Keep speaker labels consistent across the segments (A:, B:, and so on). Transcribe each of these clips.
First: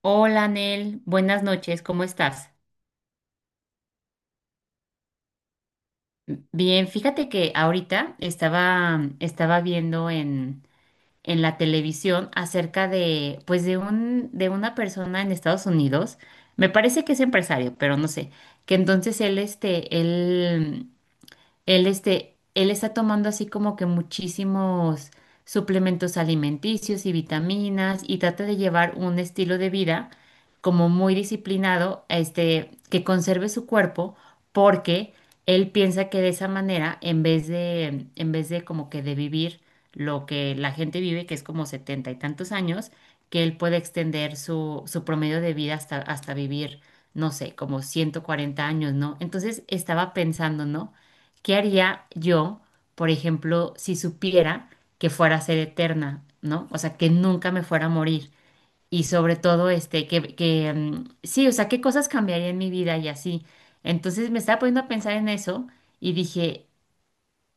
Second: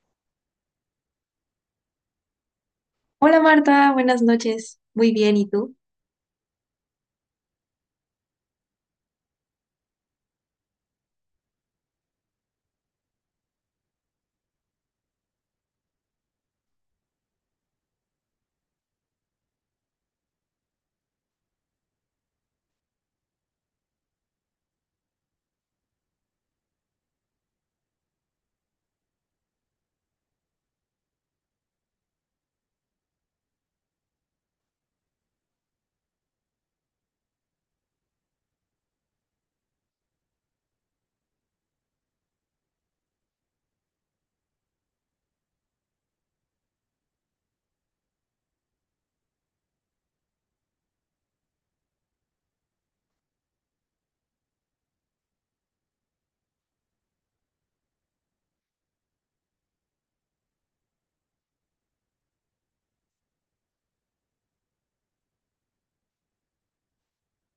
A: Hola, Nel, buenas noches, ¿cómo estás?
B: Hola Marta, buenas noches. Muy bien, ¿y tú?
A: Bien, fíjate que ahorita estaba viendo en la televisión acerca de, pues de una persona en Estados Unidos, me parece que es empresario, pero no sé. Que entonces él, este, él Él, este, él está tomando así como que muchísimos suplementos alimenticios y vitaminas y trata de llevar un estilo de vida como muy disciplinado, que conserve su cuerpo porque él piensa que de esa manera, en vez de como que de vivir lo que la gente vive, que es como 70 y tantos años, que él puede extender su promedio de vida hasta vivir, no sé, como 140 años, ¿no? Entonces estaba pensando, ¿no? ¿Qué haría yo, por ejemplo, si supiera que fuera a ser eterna? ¿No? O sea, que nunca me fuera a morir. Y sobre todo, sí, o sea, qué cosas cambiaría en mi vida y así. Entonces me estaba poniendo a pensar en eso y dije,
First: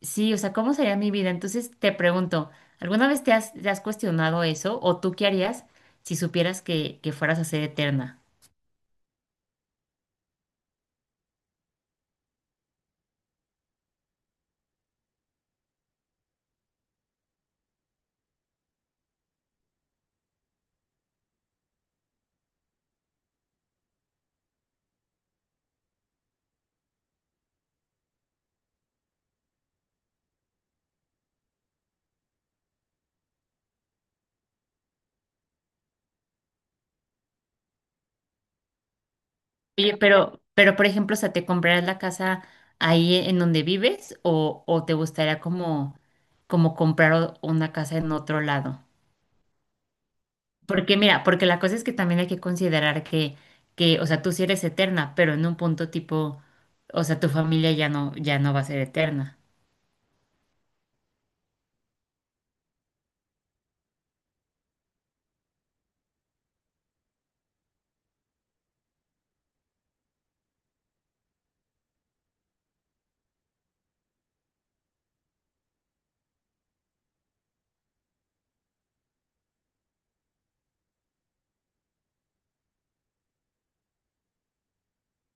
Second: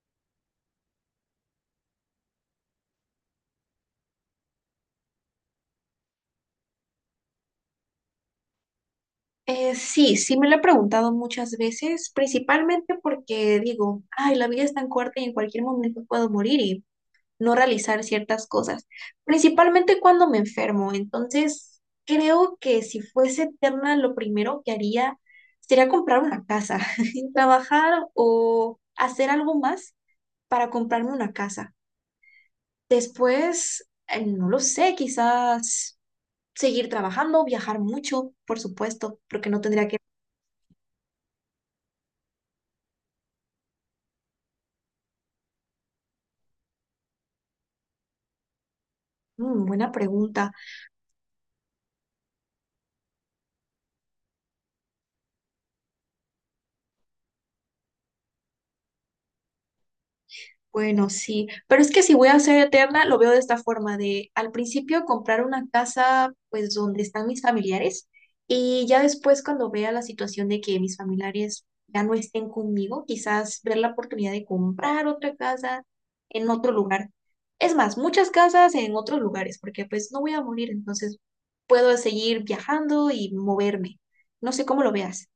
A: sí, o sea, ¿cómo sería mi vida? Entonces te pregunto, ¿alguna vez te has cuestionado eso? ¿O tú qué harías si supieras que fueras a ser eterna?
B: Sí, sí me lo he preguntado muchas veces, principalmente porque digo, ay, la vida es tan corta y en cualquier momento puedo morir y no realizar ciertas cosas, principalmente cuando me enfermo. Entonces, creo que si fuese eterna, lo primero que haría sería comprar una casa, trabajar o hacer algo más para comprarme una casa. Después, no lo sé, quizás seguir trabajando, viajar mucho, por supuesto, porque no tendría
A: Oye,
B: que...
A: pero por ejemplo, o sea, ¿te comprarás la casa ahí en donde vives o te gustaría como comprar una casa en otro lado?
B: Mm, buena pregunta.
A: Porque mira, porque la cosa es que también hay que considerar o sea, tú sí eres eterna, pero en un punto tipo, o sea, tu familia ya no va a ser eterna.
B: Bueno, sí, pero es que si voy a ser eterna, lo veo de esta forma, de al principio comprar una casa, pues donde están mis familiares, y ya después cuando vea la situación de que mis familiares ya no estén conmigo, quizás ver la oportunidad de comprar otra casa en otro lugar. Es más, muchas casas en otros lugares, porque pues no voy a morir, entonces puedo seguir viajando y moverme. No sé cómo lo veas.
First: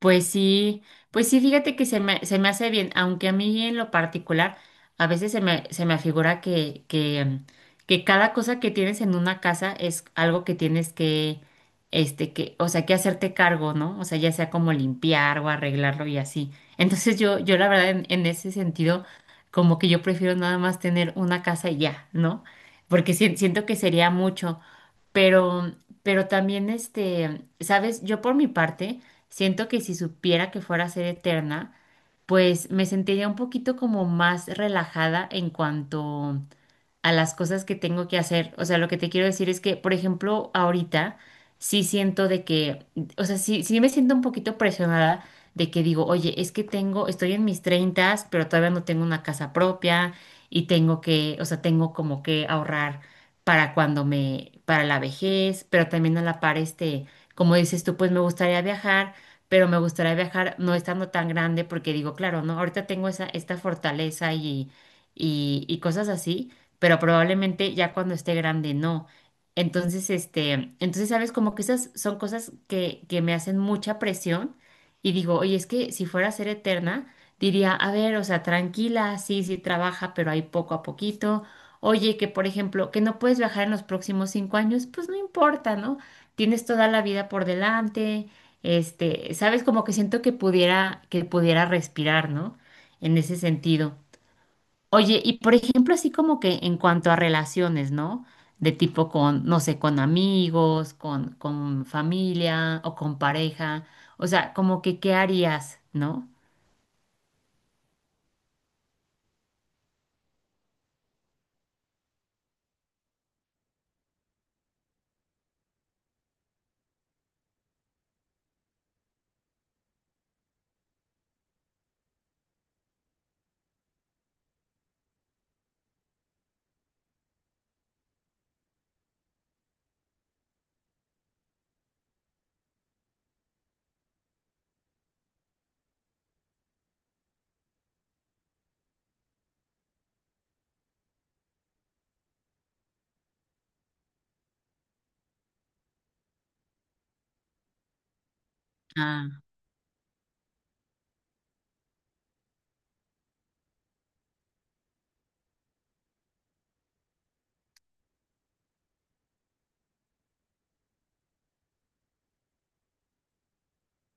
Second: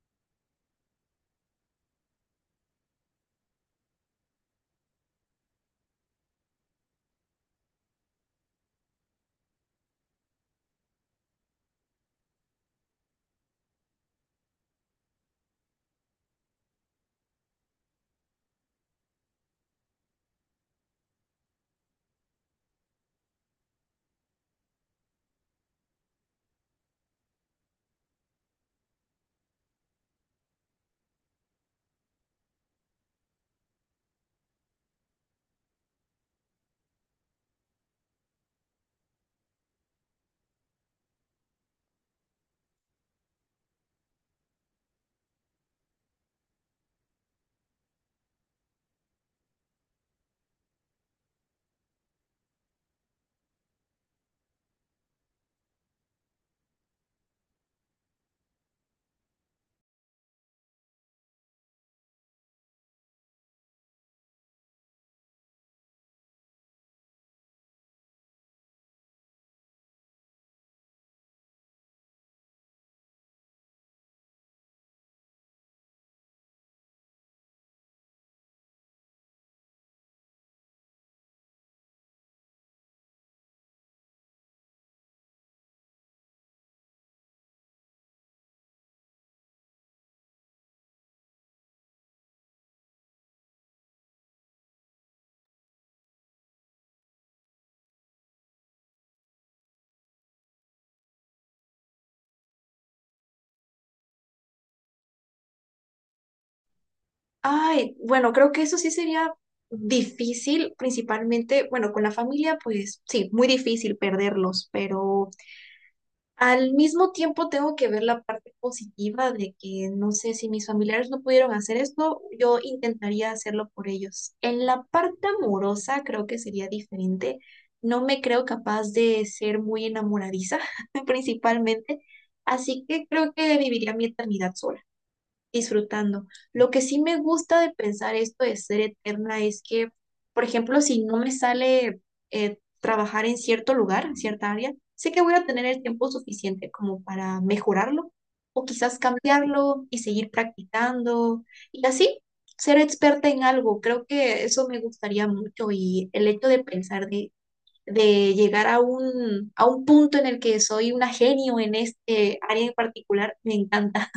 A: Pues sí, pues sí, fíjate que se me hace bien, aunque a mí en lo particular a veces se me afigura que cada cosa que tienes en una casa es algo que tienes que, o sea, que hacerte cargo, ¿no? O sea, ya sea como limpiar o arreglarlo y así. Entonces yo la verdad en ese sentido, como que yo prefiero nada más tener una casa y ya, ¿no? Porque siento que sería mucho, pero, pero también, ¿sabes? Yo por mi parte. Siento que si supiera que fuera a ser eterna, pues me sentiría un poquito como más relajada en cuanto a las cosas que tengo que hacer. O sea, lo que te quiero decir es que, por ejemplo, ahorita sí siento de que, o sea, sí, sí me siento un poquito presionada de que digo, oye, es que estoy en mis treintas, pero todavía no tengo una casa propia y tengo que, o sea, tengo como que ahorrar para cuando me, para la vejez, pero también a la par, como dices tú, pues me gustaría viajar. Pero me gustaría viajar no estando tan grande porque digo, claro, ¿no? Ahorita tengo esa, esta fortaleza y cosas así, pero probablemente ya cuando esté grande no. Entonces, sabes, como que esas son cosas que me hacen mucha presión y digo, oye, es que si fuera a ser eterna, diría, a ver, o sea, tranquila, sí, sí trabaja, pero ahí poco a poquito. Oye, que por ejemplo, que no puedes viajar en los próximos 5 años, pues no importa, ¿no? Tienes toda la vida por delante, sabes, como que siento que pudiera respirar, ¿no? En ese sentido. Oye, y por ejemplo, así como que en cuanto a relaciones, ¿no? De tipo con, no sé, con amigos, con familia o con pareja. O sea, como que, ¿qué harías, no?
B: Ay, bueno, creo que eso sí sería difícil, principalmente, bueno, con la familia, pues sí, muy difícil perderlos, pero al mismo tiempo tengo que ver la parte positiva de que no sé si mis familiares no pudieron hacer esto, yo intentaría hacerlo por ellos. En la parte amorosa creo que sería diferente. No me creo capaz de ser muy enamoradiza, principalmente, así que creo que viviría mi eternidad sola disfrutando. Lo que sí me gusta de pensar esto de ser eterna es que, por ejemplo, si no me sale trabajar en cierto lugar, en cierta área, sé que voy a tener el tiempo suficiente como para mejorarlo o quizás
A: Ah,
B: cambiarlo y seguir practicando y así ser experta en algo. Creo que eso me gustaría mucho y el hecho de pensar de llegar a un punto en el que soy una genio en este área en particular, me encanta.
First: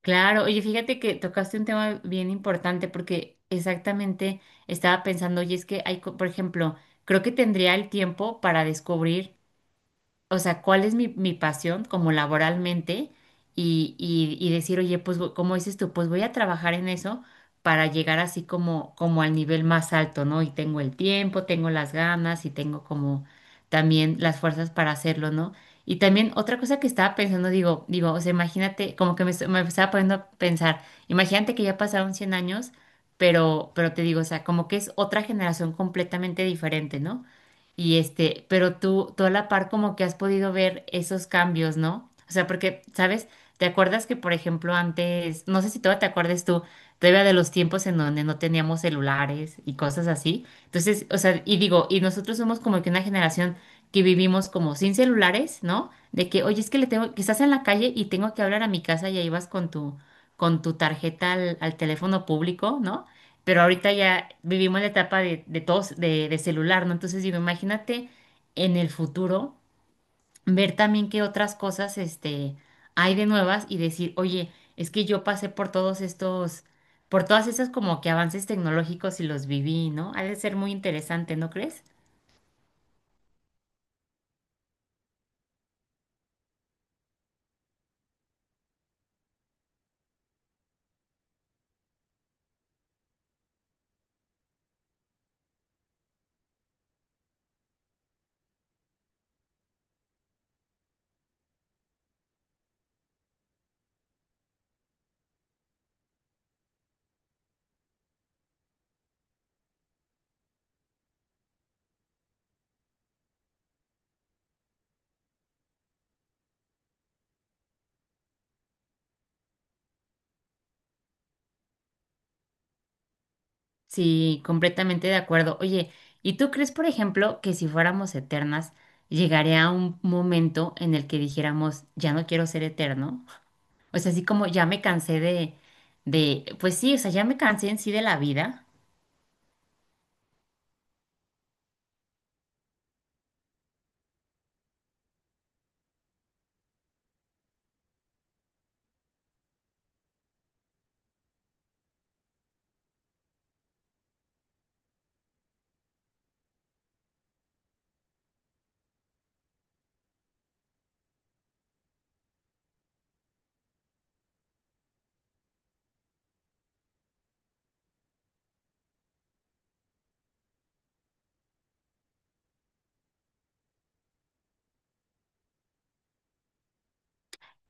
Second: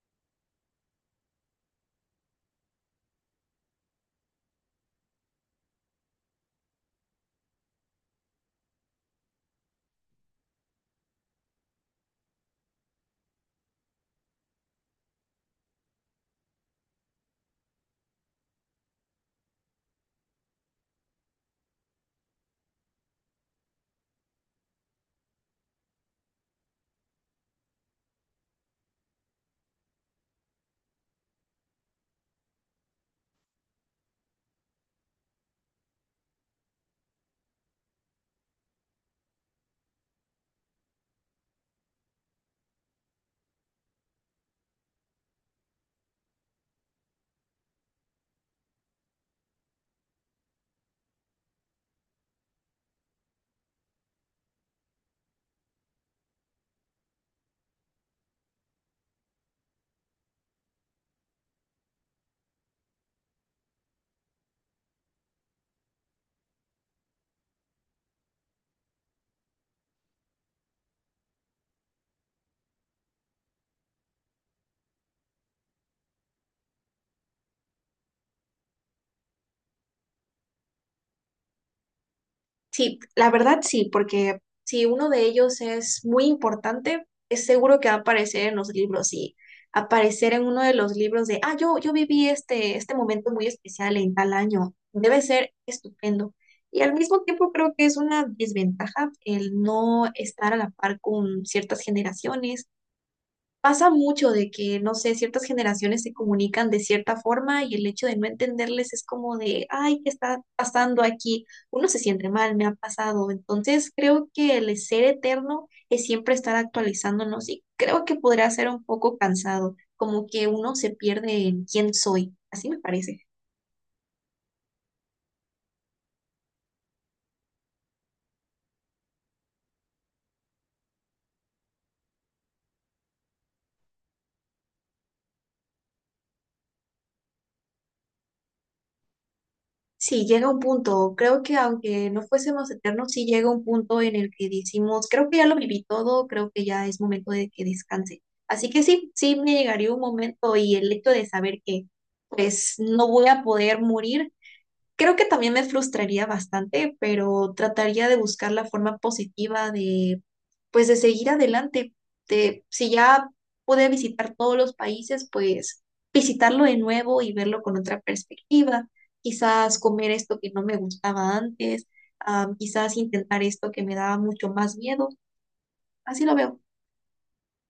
A: claro. Oye, fíjate que tocaste un tema bien importante porque exactamente estaba pensando, oye, es que hay, por ejemplo, creo que tendría el tiempo para descubrir, o sea, cuál es mi pasión como laboralmente y decir, oye, como dices tú, pues voy a trabajar en eso para llegar así como al nivel más alto, ¿no? Y tengo el tiempo, tengo las ganas y tengo como también las fuerzas para hacerlo, ¿no? Y también otra cosa que estaba pensando, digo, o sea, imagínate, como que me, est- me estaba poniendo a pensar, imagínate que ya pasaron 100 años, pero te digo, o sea, como que es otra generación completamente diferente, ¿no? Y pero tú a la par como que has podido ver esos cambios, ¿no? O sea, porque, ¿sabes? ¿Te acuerdas que, por ejemplo, antes, no sé si todavía te acuerdas tú, todavía de los tiempos en donde no teníamos celulares y cosas así? Entonces, o sea, y digo, y nosotros somos como que una generación que vivimos como sin celulares, ¿no? De que, oye, es que le tengo, que estás en la calle y tengo que hablar a mi casa y ahí vas con tu tarjeta al teléfono público, ¿no? Pero ahorita ya vivimos la etapa de celular, ¿no? Entonces digo, imagínate en el futuro ver también qué otras cosas hay de nuevas y decir, oye, es que yo pasé por todos estos, por todas esas como que avances tecnológicos y los viví, ¿no? Ha de ser muy interesante, ¿no crees?
B: Sí, la verdad sí, porque si uno de ellos es muy importante, es seguro que va a aparecer en los libros y aparecer en uno de los libros de, ah, yo viví este momento muy especial en tal año, debe ser estupendo. Y al mismo tiempo creo que es una desventaja el no estar a la par con ciertas generaciones. Pasa mucho de que, no sé, ciertas generaciones se comunican de cierta forma y el hecho de no entenderles es como de, ay, ¿qué está pasando aquí? Uno se siente mal, me ha pasado. Entonces, creo que el ser eterno es siempre estar actualizándonos y creo que podrá ser un poco cansado, como que uno se pierde en quién soy. Así me parece.
A: Sí, completamente de acuerdo. Oye, ¿y tú crees, por ejemplo, que si fuéramos eternas, llegaría un momento en el que dijéramos, ya no quiero ser eterno? O sea, así como ya me cansé pues sí, o sea, ya me cansé en sí de la vida.
B: Sí, llega un punto, creo que aunque no fuésemos eternos, sí llega un punto en el que decimos, creo que ya lo viví todo, creo que ya es momento de que descanse. Así que sí, sí me llegaría un momento y el hecho de saber que pues no voy a poder morir, creo que también me frustraría bastante, pero trataría de buscar la forma positiva de, pues, de seguir adelante. De, si ya pude visitar todos los países, pues visitarlo de nuevo y verlo con otra perspectiva. Quizás comer esto que no me gustaba antes, ah, quizás intentar esto que me daba mucho más miedo. Así lo veo.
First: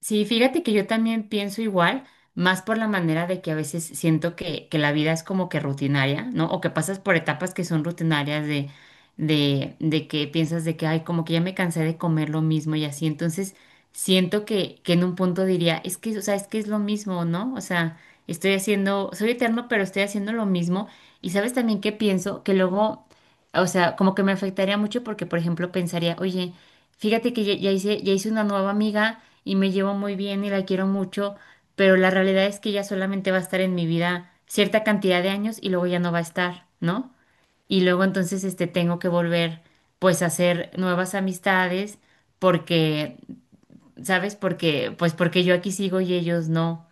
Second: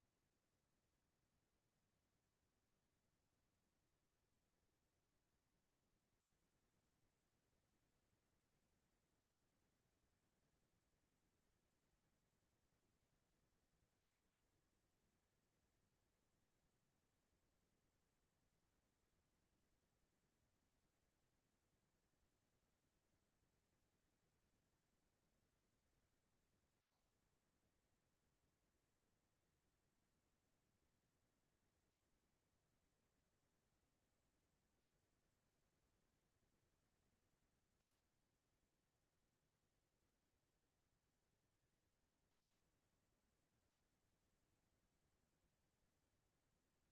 A: Sí, fíjate que yo también pienso igual, más por la manera de que a veces siento que la vida es como que rutinaria, ¿no? O que pasas por etapas que son rutinarias de que piensas de que, ay, como que ya me cansé de comer lo mismo y así. Entonces, siento que en un punto diría, es que, o sea, es que es lo mismo, ¿no? O sea, estoy haciendo, soy eterno, pero estoy haciendo lo mismo. Y sabes también que pienso que luego, o sea, como que me afectaría mucho porque, por ejemplo, pensaría, oye, fíjate que ya hice una nueva amiga y me llevo muy bien y la quiero mucho, pero la realidad es que ella solamente va a estar en mi vida cierta cantidad de años y luego ya no va a estar, ¿no? Y luego entonces tengo que volver pues a hacer nuevas amistades porque, ¿sabes? Porque, pues porque yo aquí sigo y ellos no.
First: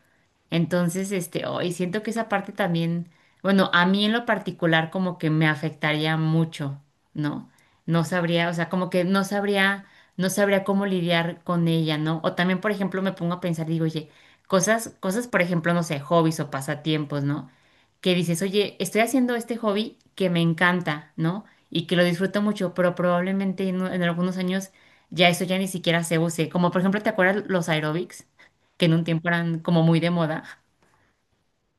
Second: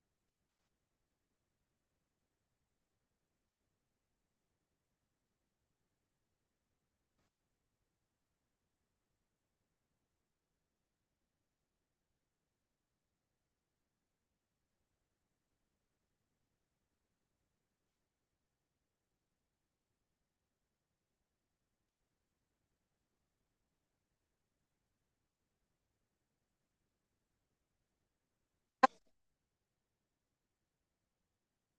A: Entonces, hoy siento que esa parte también, bueno, a mí en lo particular como que me afectaría mucho, ¿no? No sabría, o sea, como que no sabría, no sabría cómo lidiar con ella, ¿no? O también, por ejemplo, me pongo a pensar, digo, oye, cosas, por ejemplo, no sé, hobbies o pasatiempos, ¿no? Que dices, oye, estoy haciendo este hobby que me encanta, ¿no? Y que lo disfruto mucho, pero probablemente en algunos años ya eso ya ni siquiera se use. Como por ejemplo, ¿te acuerdas los aerobics? Que en un tiempo eran como muy de moda.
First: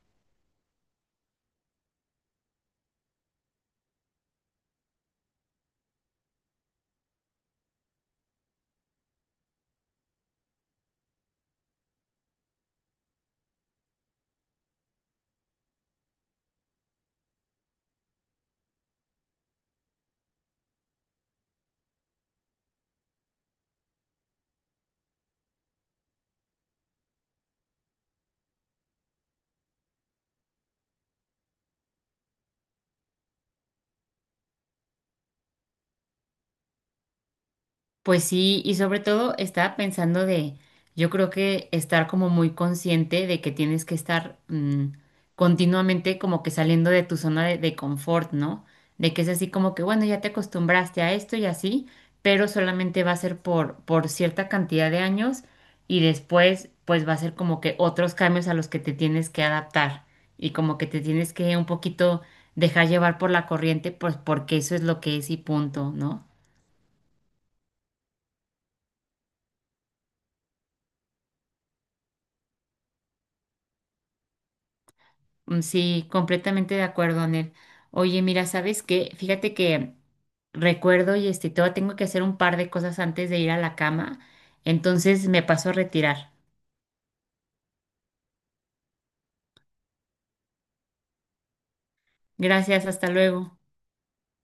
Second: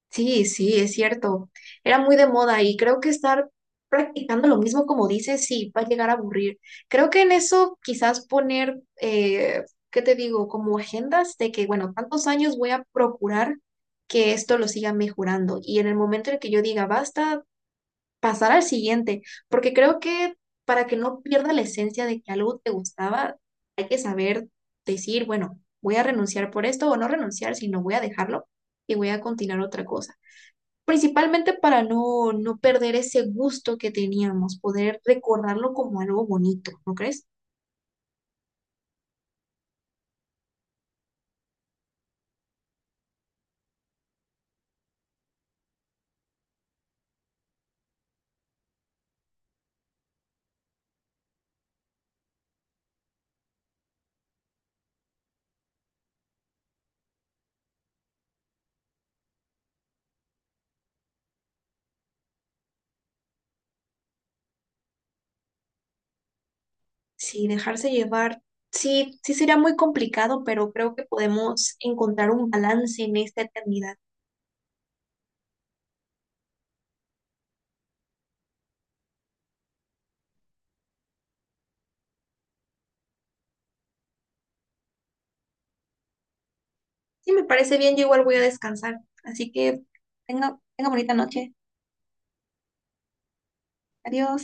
B: Sí, sí, es cierto. Era muy de moda y creo que estar practicando lo mismo como dices, sí, va a llegar a aburrir. Creo que en eso quizás poner, ¿qué te digo? Como agendas de que, bueno, tantos años voy a procurar que esto lo siga mejorando y en el momento en el que yo diga basta, pasar al siguiente, porque creo que para que no pierda la esencia de que algo te gustaba, hay que saber decir, bueno, voy a renunciar por esto o no renunciar, sino voy a dejarlo y voy a continuar otra cosa. Principalmente para no perder ese gusto que teníamos, poder recordarlo como algo bonito, ¿no crees?
A: Pues sí, y sobre todo estaba pensando de, yo creo que estar como muy consciente de que tienes que estar continuamente como que saliendo de tu zona de confort, ¿no? De que es así como que, bueno, ya te acostumbraste a esto y así, pero solamente va a ser por cierta cantidad de años y después pues va a ser como que otros cambios a los que te tienes que adaptar y como que te tienes que un poquito dejar llevar por la corriente, pues porque eso es lo que es y punto, ¿no?
B: Sí, dejarse llevar, sí, sí sería muy complicado, pero creo que podemos encontrar un balance en esta eternidad.
A: Mm, sí, completamente de acuerdo, Anel. Oye, mira, ¿sabes qué? Fíjate que recuerdo todavía tengo que hacer un par de cosas antes de ir a la cama, entonces me paso a retirar.
B: Sí, me parece bien, yo igual voy a descansar, así que tenga bonita noche.
A: Gracias, hasta luego.
B: Adiós.